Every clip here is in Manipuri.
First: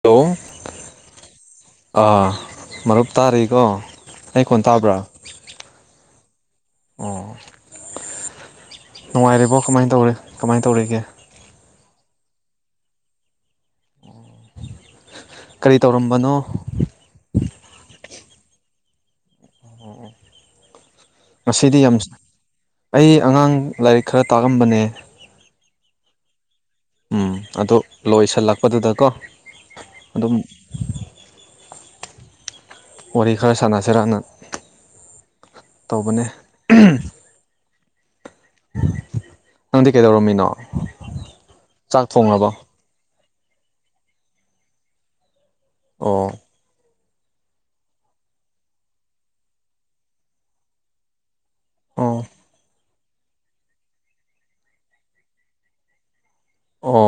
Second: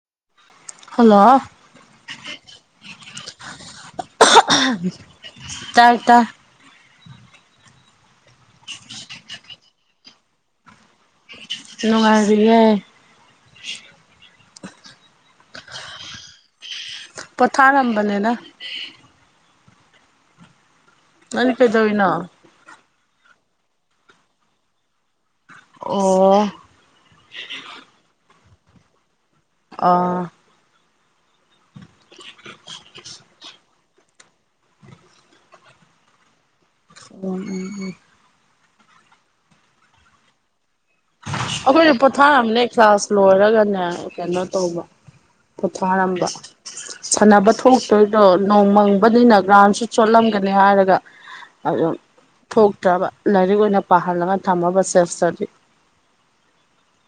ꯍꯜꯂꯣ ꯍꯜꯂꯣ ꯃꯔꯨꯞ ꯇꯥꯔꯤꯀꯣ ꯑꯩ ꯀꯣꯟ ꯇꯥꯕ꯭ꯔꯥ ꯇꯥꯏ ꯇꯥꯏ ꯑꯣ ꯅꯨꯡꯉꯥꯏꯔꯤꯕꯣ ꯀꯃꯥꯏꯅ ꯇꯧꯔꯤ ꯀꯃꯥꯏꯅ ꯇꯧꯔꯤꯒꯦ ꯅꯨꯡꯉꯥꯢꯔꯤꯌꯦ ꯀꯔꯤ ꯇꯧꯔꯝꯕꯅꯣ ꯄꯣꯊꯥꯔꯝꯕꯅꯤꯅ ꯅꯅꯤ ꯉꯁꯤꯗꯤ ꯌꯥꯝ ꯀꯩꯗꯋꯅꯥ ꯑꯩ ꯑꯉꯥꯡ ꯂꯥꯏꯔꯤꯛ ꯈꯔ ꯇꯥꯛꯑꯝꯕꯅꯦ ꯑꯣ ꯎꯝ ꯑꯗꯣ ꯂꯣꯏꯁꯤꯜꯂꯛꯄꯗꯨꯗꯀꯣ ꯑꯥ ꯑꯗꯨꯝ ꯋꯥꯔꯤ ꯈꯔ ꯁꯥꯟꯅꯁꯤꯔꯅ ꯇꯧꯕꯅꯦ ꯎꯝ ꯎꯝ ꯎꯝ ꯅꯪꯗꯤ ꯀꯩꯗꯧꯔꯝꯃꯤꯅꯣ ꯑꯩꯈꯣꯏꯅ ꯆꯥꯛ ꯊꯣꯡꯉꯕꯣ ꯄꯣꯊꯥꯔꯝꯅꯦ ꯀ꯭ꯂꯥꯁ ꯂꯣꯏꯔꯒꯅꯦ ꯀꯩꯅꯣ ꯇꯧꯕ ꯄꯣꯊꯥꯔꯝꯕ ꯑꯣ ꯁꯥꯟꯅꯕ ꯊꯣꯛꯇꯣꯏꯗꯣ ꯅꯣꯡ ꯃꯪꯕꯅꯤꯅ ꯒ꯭ꯔꯥꯎꯟꯁꯨ ꯆꯣꯠꯂꯝꯒꯅꯤ ꯍꯥꯏꯔꯒ ꯑꯗꯨ ꯑꯣ ꯊꯣꯛꯇ꯭ꯔꯕ ꯂꯥꯏꯔꯤꯛ ꯑꯣꯏꯅ ꯄꯥꯍꯜꯂꯒ ꯊꯝꯃꯕ ꯁꯦꯁꯇꯗꯤ ꯑꯣ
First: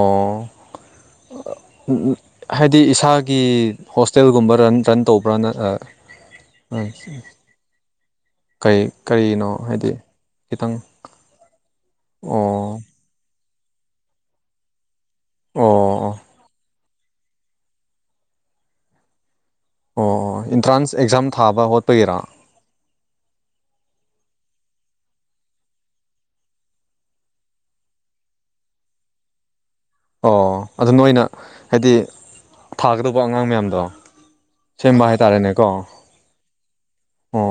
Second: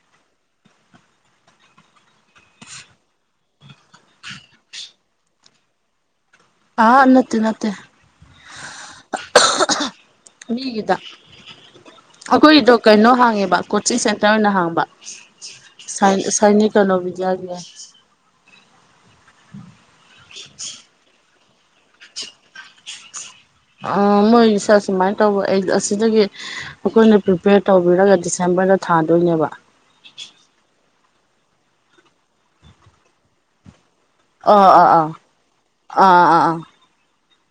ꯍꯥꯏꯗꯤ ꯏꯁꯥꯒꯤ ꯍꯣꯁꯇꯦꯜꯒꯨꯝꯕ ꯔꯟ ꯔꯟ ꯇꯧꯕ꯭ꯔꯅ ꯑꯥ ꯅꯠꯇꯦ ꯅꯠꯇꯦ ꯀꯔꯤ ꯀꯔꯤꯅꯣ ꯍꯥꯏꯗꯤ ꯈꯤꯇꯪ ꯃꯤꯒꯤꯗ ꯑꯩꯈꯣꯏꯒꯤꯗꯣ ꯑꯣ ꯀꯩꯅꯣ ꯍꯥꯡꯉꯦꯕ ꯀꯣꯆꯤꯡ ꯁꯦꯟꯇꯔ ꯑꯣꯏꯅ ꯍꯥꯡꯕ ꯑꯣ ꯑꯣ ꯁꯅꯤꯛ ꯆꯂꯣ ꯕꯤꯖꯒ ꯑꯣ ꯑꯣ ꯑꯦꯟꯇ꯭ꯔꯥꯟꯁ ꯑꯦꯛꯖꯥꯝ ꯊꯥꯕ ꯍꯣꯠꯄꯒꯤꯔꯥ ꯑ ꯃꯣꯏꯒꯤꯁꯦ ꯑꯁꯨꯃꯥꯏꯅ ꯇꯧꯕ ꯑꯩ ꯑꯁꯤꯗꯒꯤ ꯑꯩꯈꯣꯏꯅ ꯄ꯭ꯔꯤꯄꯦꯌꯔ ꯇꯧꯕꯤꯔꯒ ꯗꯤꯁꯦꯝꯔ ꯃꯃꯅ ꯊꯥꯗꯣꯏꯅꯦꯕ ꯑꯣ ꯑꯗꯨ ꯅꯣꯢꯅ ꯍꯥꯏꯗꯤ ꯊꯥꯒꯗꯧꯕ ꯑꯉꯥꯡ ꯃꯌꯥꯝꯗꯣ ꯑꯥ ꯑꯥ ꯑꯥ ꯁꯦꯝꯕ ꯍꯥꯏꯇꯥꯔꯦꯅꯦꯀꯣ ꯑꯥ ꯑꯥ ꯑꯣ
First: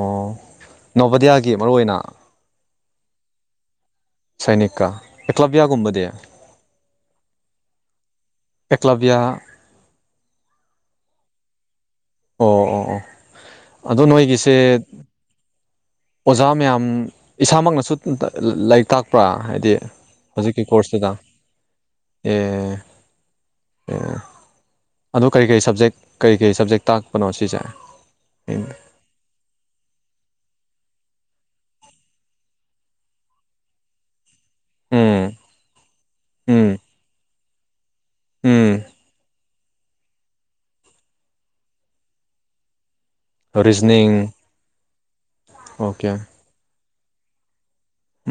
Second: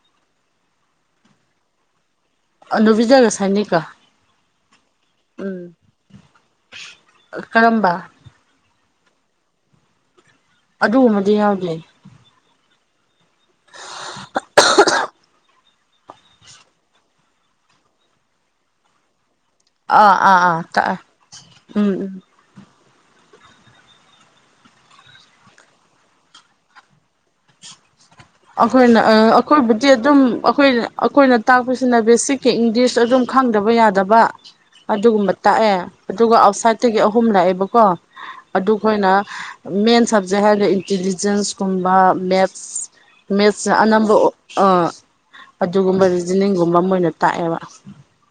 ꯅꯚꯗꯤꯌꯥꯒꯤ ꯃꯔꯨꯑꯣꯏ ꯑꯣꯏꯅ ꯅꯨꯕꯤꯖꯒ ꯁꯥꯏꯅꯤꯀ ꯁꯥꯏꯅꯤꯀꯥ ꯑꯦꯀ꯭ꯂꯕꯤꯌꯥꯒꯨꯝꯕꯗꯤ ꯀꯔꯝꯕ ꯑꯦꯀꯂꯕꯤꯌꯥ ꯑꯗꯨꯒꯨꯝꯕꯗꯤ ꯌꯥꯎꯗꯦ ꯑꯣ ꯑꯣ ꯑꯣ ꯑꯗꯣ ꯅꯣꯏꯒꯤꯁꯦ ꯑꯣꯖꯥ ꯃꯌꯥꯝ ꯏꯁꯥꯃꯛꯅꯁꯨ ꯂꯥꯏꯔꯤꯛ ꯇꯥꯛꯄ꯭ꯔꯥ ꯍꯥꯏꯗꯤ ꯑꯥ ꯑꯥ ꯑꯥ ꯍꯧꯖꯤꯛꯀꯤ ꯇꯥꯛꯑꯦ ꯀꯣꯔꯁꯇꯨꯗ ꯎꯝ ꯎꯝ ꯑꯦ ꯑꯗꯨ ꯀꯔꯤ ꯀꯔꯤ ꯁꯕꯖꯦꯛ ꯀꯔꯤ ꯀꯔꯤ ꯁꯕꯖꯦꯛ ꯇꯥꯛꯄꯅꯣ ꯁꯤꯁꯦ ꯑꯩꯈꯣꯏꯅ ꯑꯩꯈꯣꯏꯕꯨꯗꯤ ꯑꯗꯨꯝ ꯑꯩꯈꯣꯏ ꯑꯩꯈꯣꯏꯅ ꯇꯥꯛꯄꯁꯤꯅ ꯕꯦꯁꯤꯛꯀꯤ ꯏꯪꯂꯤꯁ ꯑꯗꯨꯝ ꯈꯪꯗꯕ ꯌꯥꯗꯕ ꯎꯝ ꯑꯗꯨꯒꯨꯝꯕ ꯇꯥꯛꯑꯦ ꯑꯗꯨꯒ ꯎꯝ ꯑꯥꯎꯠꯁꯥꯏꯗꯠꯇꯒꯤ ꯑꯍꯨꯝ ꯂꯥꯛꯑꯦꯕꯀꯣ ꯎꯝ ꯑꯗꯨꯒꯈꯣꯏꯅ ꯃꯦꯟ ꯁꯕꯖꯦꯛ ꯍꯥꯏꯔꯒ ꯏꯟꯇꯤꯂꯤꯖꯦꯟꯁꯀꯨꯝꯕ ꯃꯦꯠꯁ ꯃꯦꯠꯁꯅ ꯔꯤꯖꯅꯤꯡ ꯑꯅꯝꯕ ꯑꯣꯀꯦ ꯑꯗꯨꯒꯨꯝꯕ ꯔꯤꯖꯅꯤꯡꯒꯨꯝꯕ ꯑꯃ ꯑꯣꯏꯅ ꯇꯥꯛꯑꯦꯕ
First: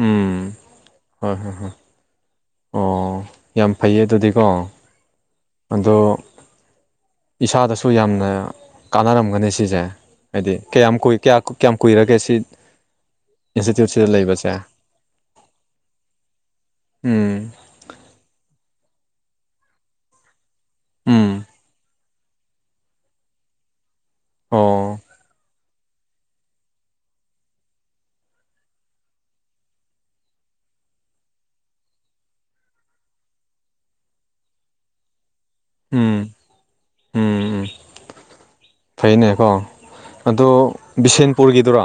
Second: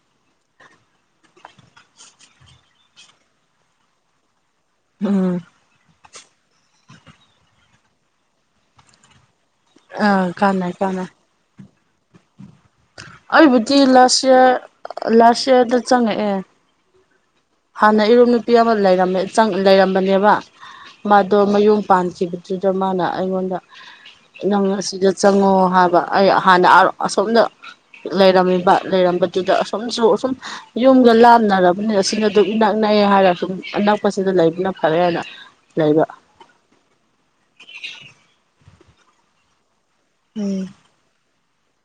ꯎꯝ ꯍꯣꯏ ꯍꯣꯏ ꯑꯣ ꯌꯥꯝ ꯐꯩꯌꯦ ꯑꯗꯨꯗꯤꯀꯣ ꯎꯝ ꯑꯗꯣ ꯏꯁꯥꯗꯁꯨ ꯌꯥꯝꯅ ꯀꯥꯟꯅꯔꯝꯒꯅꯤ ꯁꯤꯁꯦ ꯑꯥ ꯍꯥꯏꯗꯤ ꯀꯥꯟꯅꯩ ꯀꯥꯟꯅꯩ ꯀꯌꯥꯝꯨꯏ ꯀꯌꯥꯝ ꯀꯨꯏꯔꯒꯦ ꯁꯤ ꯑꯩꯕꯨꯗꯤ ꯏꯟꯁꯇꯤꯇ꯭ꯌꯨꯠꯁꯤꯗ ꯂꯥꯁ ꯏꯌꯥꯔ ꯂꯩꯕꯁꯦ ꯂꯥꯁ ꯏꯌꯥꯔꯗ ꯆꯪꯉꯛꯑꯦ ꯎꯝ ꯍꯥꯟꯅ ꯏꯔꯨꯝ ꯅꯨꯄꯤ ꯑꯃ ꯂꯩꯔꯝꯃꯦ ꯂꯩꯔꯝꯕꯅꯦꯕ ꯃꯥꯗꯣ ꯎꯝ ꯃꯌꯨꯝ ꯄꯥꯟꯈꯤꯕꯗꯨꯗ ꯃꯥꯅ ꯑꯩꯉꯣꯟꯗ ꯅꯪ ꯑꯣ ꯑꯁꯤꯗ ꯆꯪꯉꯣ ꯍꯥꯏꯕ ꯑꯩ ꯍꯥꯟꯅ ꯑꯁꯣꯝꯅ ꯂꯩꯔꯝꯃꯤꯕ ꯂꯩꯔꯝꯕꯗꯨꯗ ꯑꯁꯣꯝꯁꯨ ꯑꯁꯨꯝ ꯌꯨꯝ ꯂꯥꯞꯅꯔꯕꯅꯦ ꯑꯁꯤꯅ ꯑꯗꯨꯛ ꯅꯛꯅꯩ ꯍꯥꯏꯔꯒ ꯁꯨꯝ ꯑꯅꯛꯄꯁꯤꯗ ꯂꯩꯕꯅ ꯐꯔꯦꯅ ꯂꯩꯕ ꯎꯝ ꯎꯝ ꯎꯝ ꯐꯩꯅꯦꯀꯣ ꯑꯗꯣ ꯕꯤꯁꯦꯟꯄꯨꯔꯒꯤꯗꯨꯔꯣ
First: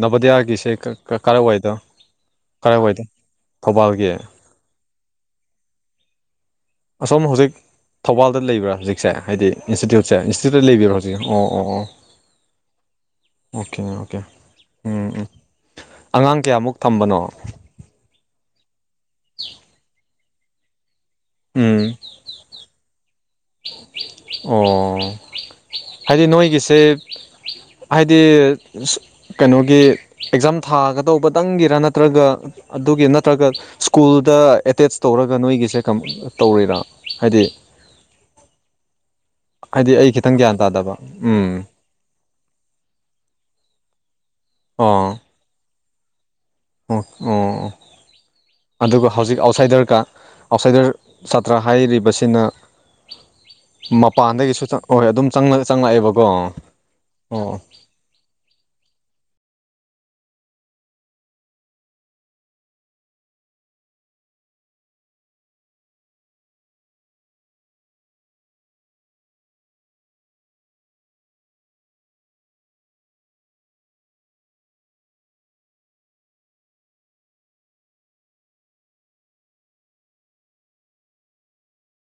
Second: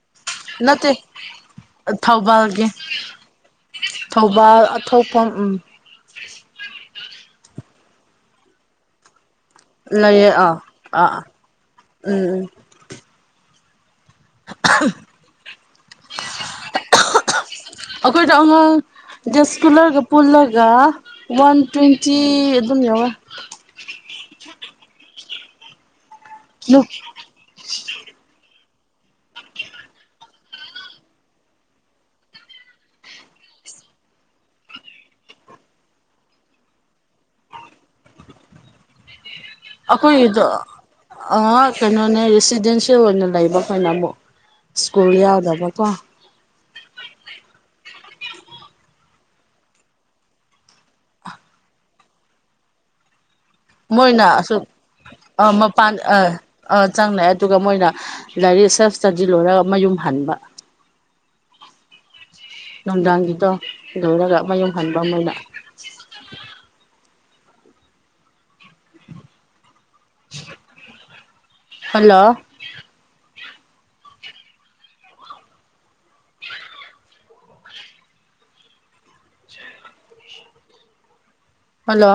ꯅꯕꯣꯗꯤꯌꯥꯒꯤꯁꯦ ꯅꯠꯇꯦ ꯀꯔꯥꯏꯋꯥꯏꯗꯣ ꯀꯔꯥꯏꯋꯥꯏꯗ ꯊꯧꯕꯥꯜꯒꯤ ꯊꯧꯧꯕꯜ ꯑꯊꯐꯝ ꯎꯝ ꯑꯁꯣꯝ ꯍꯧꯖꯤꯛ ꯊꯧꯕꯥꯜꯗ ꯂꯩꯕ꯭ꯔꯥ ꯍꯧꯖꯤꯛꯁꯦ ꯍꯥꯏꯗꯤ ꯏꯟꯁꯇꯤꯇ꯭ꯌꯨꯠꯁꯦ ꯂꯩꯌꯦ ꯑꯥ ꯏꯟꯁꯇꯤꯇ꯭ꯌꯨꯠꯇ ꯂꯩꯕꯤꯔꯣ ꯑꯥ ꯍꯧꯖꯤꯛ ꯑꯣ ꯑꯣ ꯑꯣ ꯎꯝ ꯎꯝ ꯑꯣꯀꯦꯅꯦ ꯑꯣꯀꯦ ꯎꯝ ꯎꯝ ꯑꯉꯥꯡ ꯀꯌꯥꯃꯨꯛ ꯊꯝꯕꯅꯣ ꯑꯩꯈꯣꯏꯗ ꯑꯉꯥꯡ ꯖꯁ ꯀꯨꯂꯔꯒ ꯄꯨꯜꯂꯒ ꯋꯥꯟ ꯎꯝ ꯇ꯭ꯋꯦꯟꯇꯤ ꯑꯗꯨꯝ ꯌꯥꯎꯋ ꯑꯣ ꯍꯥꯏꯗꯤ ꯅꯣꯏꯒꯤꯁꯦ ꯍꯥꯏꯗꯤ ꯀꯩꯅꯣꯒꯤ ꯑꯦꯛꯖꯥꯝ ꯊꯥꯒꯗꯧꯕꯇꯪꯒꯤꯔ ꯅꯠꯇ꯭ꯔꯒ ꯑꯗꯨꯒꯤ ꯅꯠꯇ꯭ꯔꯒ ꯁ꯭ꯀꯨꯜꯗ ꯑꯦꯇꯦꯁ ꯇꯧꯔꯒ ꯅꯣꯏꯒꯤꯁꯦ ꯇꯧꯔꯤꯔ ꯍꯥꯏꯗꯤ [inaudible] ꯍꯥꯏꯗꯤ ꯑꯩ ꯈꯤꯇꯪ ꯑꯩꯈꯣꯏꯒꯤꯗꯣ ꯒ꯭ꯌꯥꯟ ꯇꯥꯗꯕ ꯎꯝ ꯀꯩꯅꯣꯅꯦ ꯔꯦꯁꯤꯗꯦꯟꯁꯤꯌꯦꯦꯜ ꯑꯣꯏꯅ ꯂꯩꯕꯈꯅ ꯑꯃꯨꯛ ꯑꯣ ꯁꯀꯨꯔꯤ ꯌꯥꯎꯗꯕ ꯀꯣ ꯑꯣ ꯑꯣ ꯑꯗꯨꯒ ꯍꯧꯖꯤꯛ ꯑꯥꯎꯠꯁꯥꯏꯗꯔꯀ ꯑꯥꯎꯠꯁꯥꯏꯗꯔ ꯁꯥꯇ꯭ꯔ ꯍꯥꯏꯔꯤꯕꯁꯤꯅ ꯃꯄꯥꯟꯗꯒꯤꯁꯨ ꯑꯣꯏ ꯑ ꯃꯄꯥꯟ ꯑ ꯑ ꯆꯪꯅꯑꯦ ꯑꯣ ꯑꯗꯨꯒ ꯃꯣꯏꯅ ꯂꯥꯏꯔꯤꯛ ꯁꯦꯜꯐ ꯏꯁꯇꯗꯤ ꯂꯣꯏꯔꯒ ꯃꯌꯨꯝ ꯍꯟꯕ ꯅꯨꯡꯗꯥꯡꯒꯤꯗꯣ ꯂꯣꯏꯔꯒ ꯃꯌꯨꯝ ꯍꯟꯕꯅ ꯍꯜꯂꯣ ꯍꯜꯂꯣ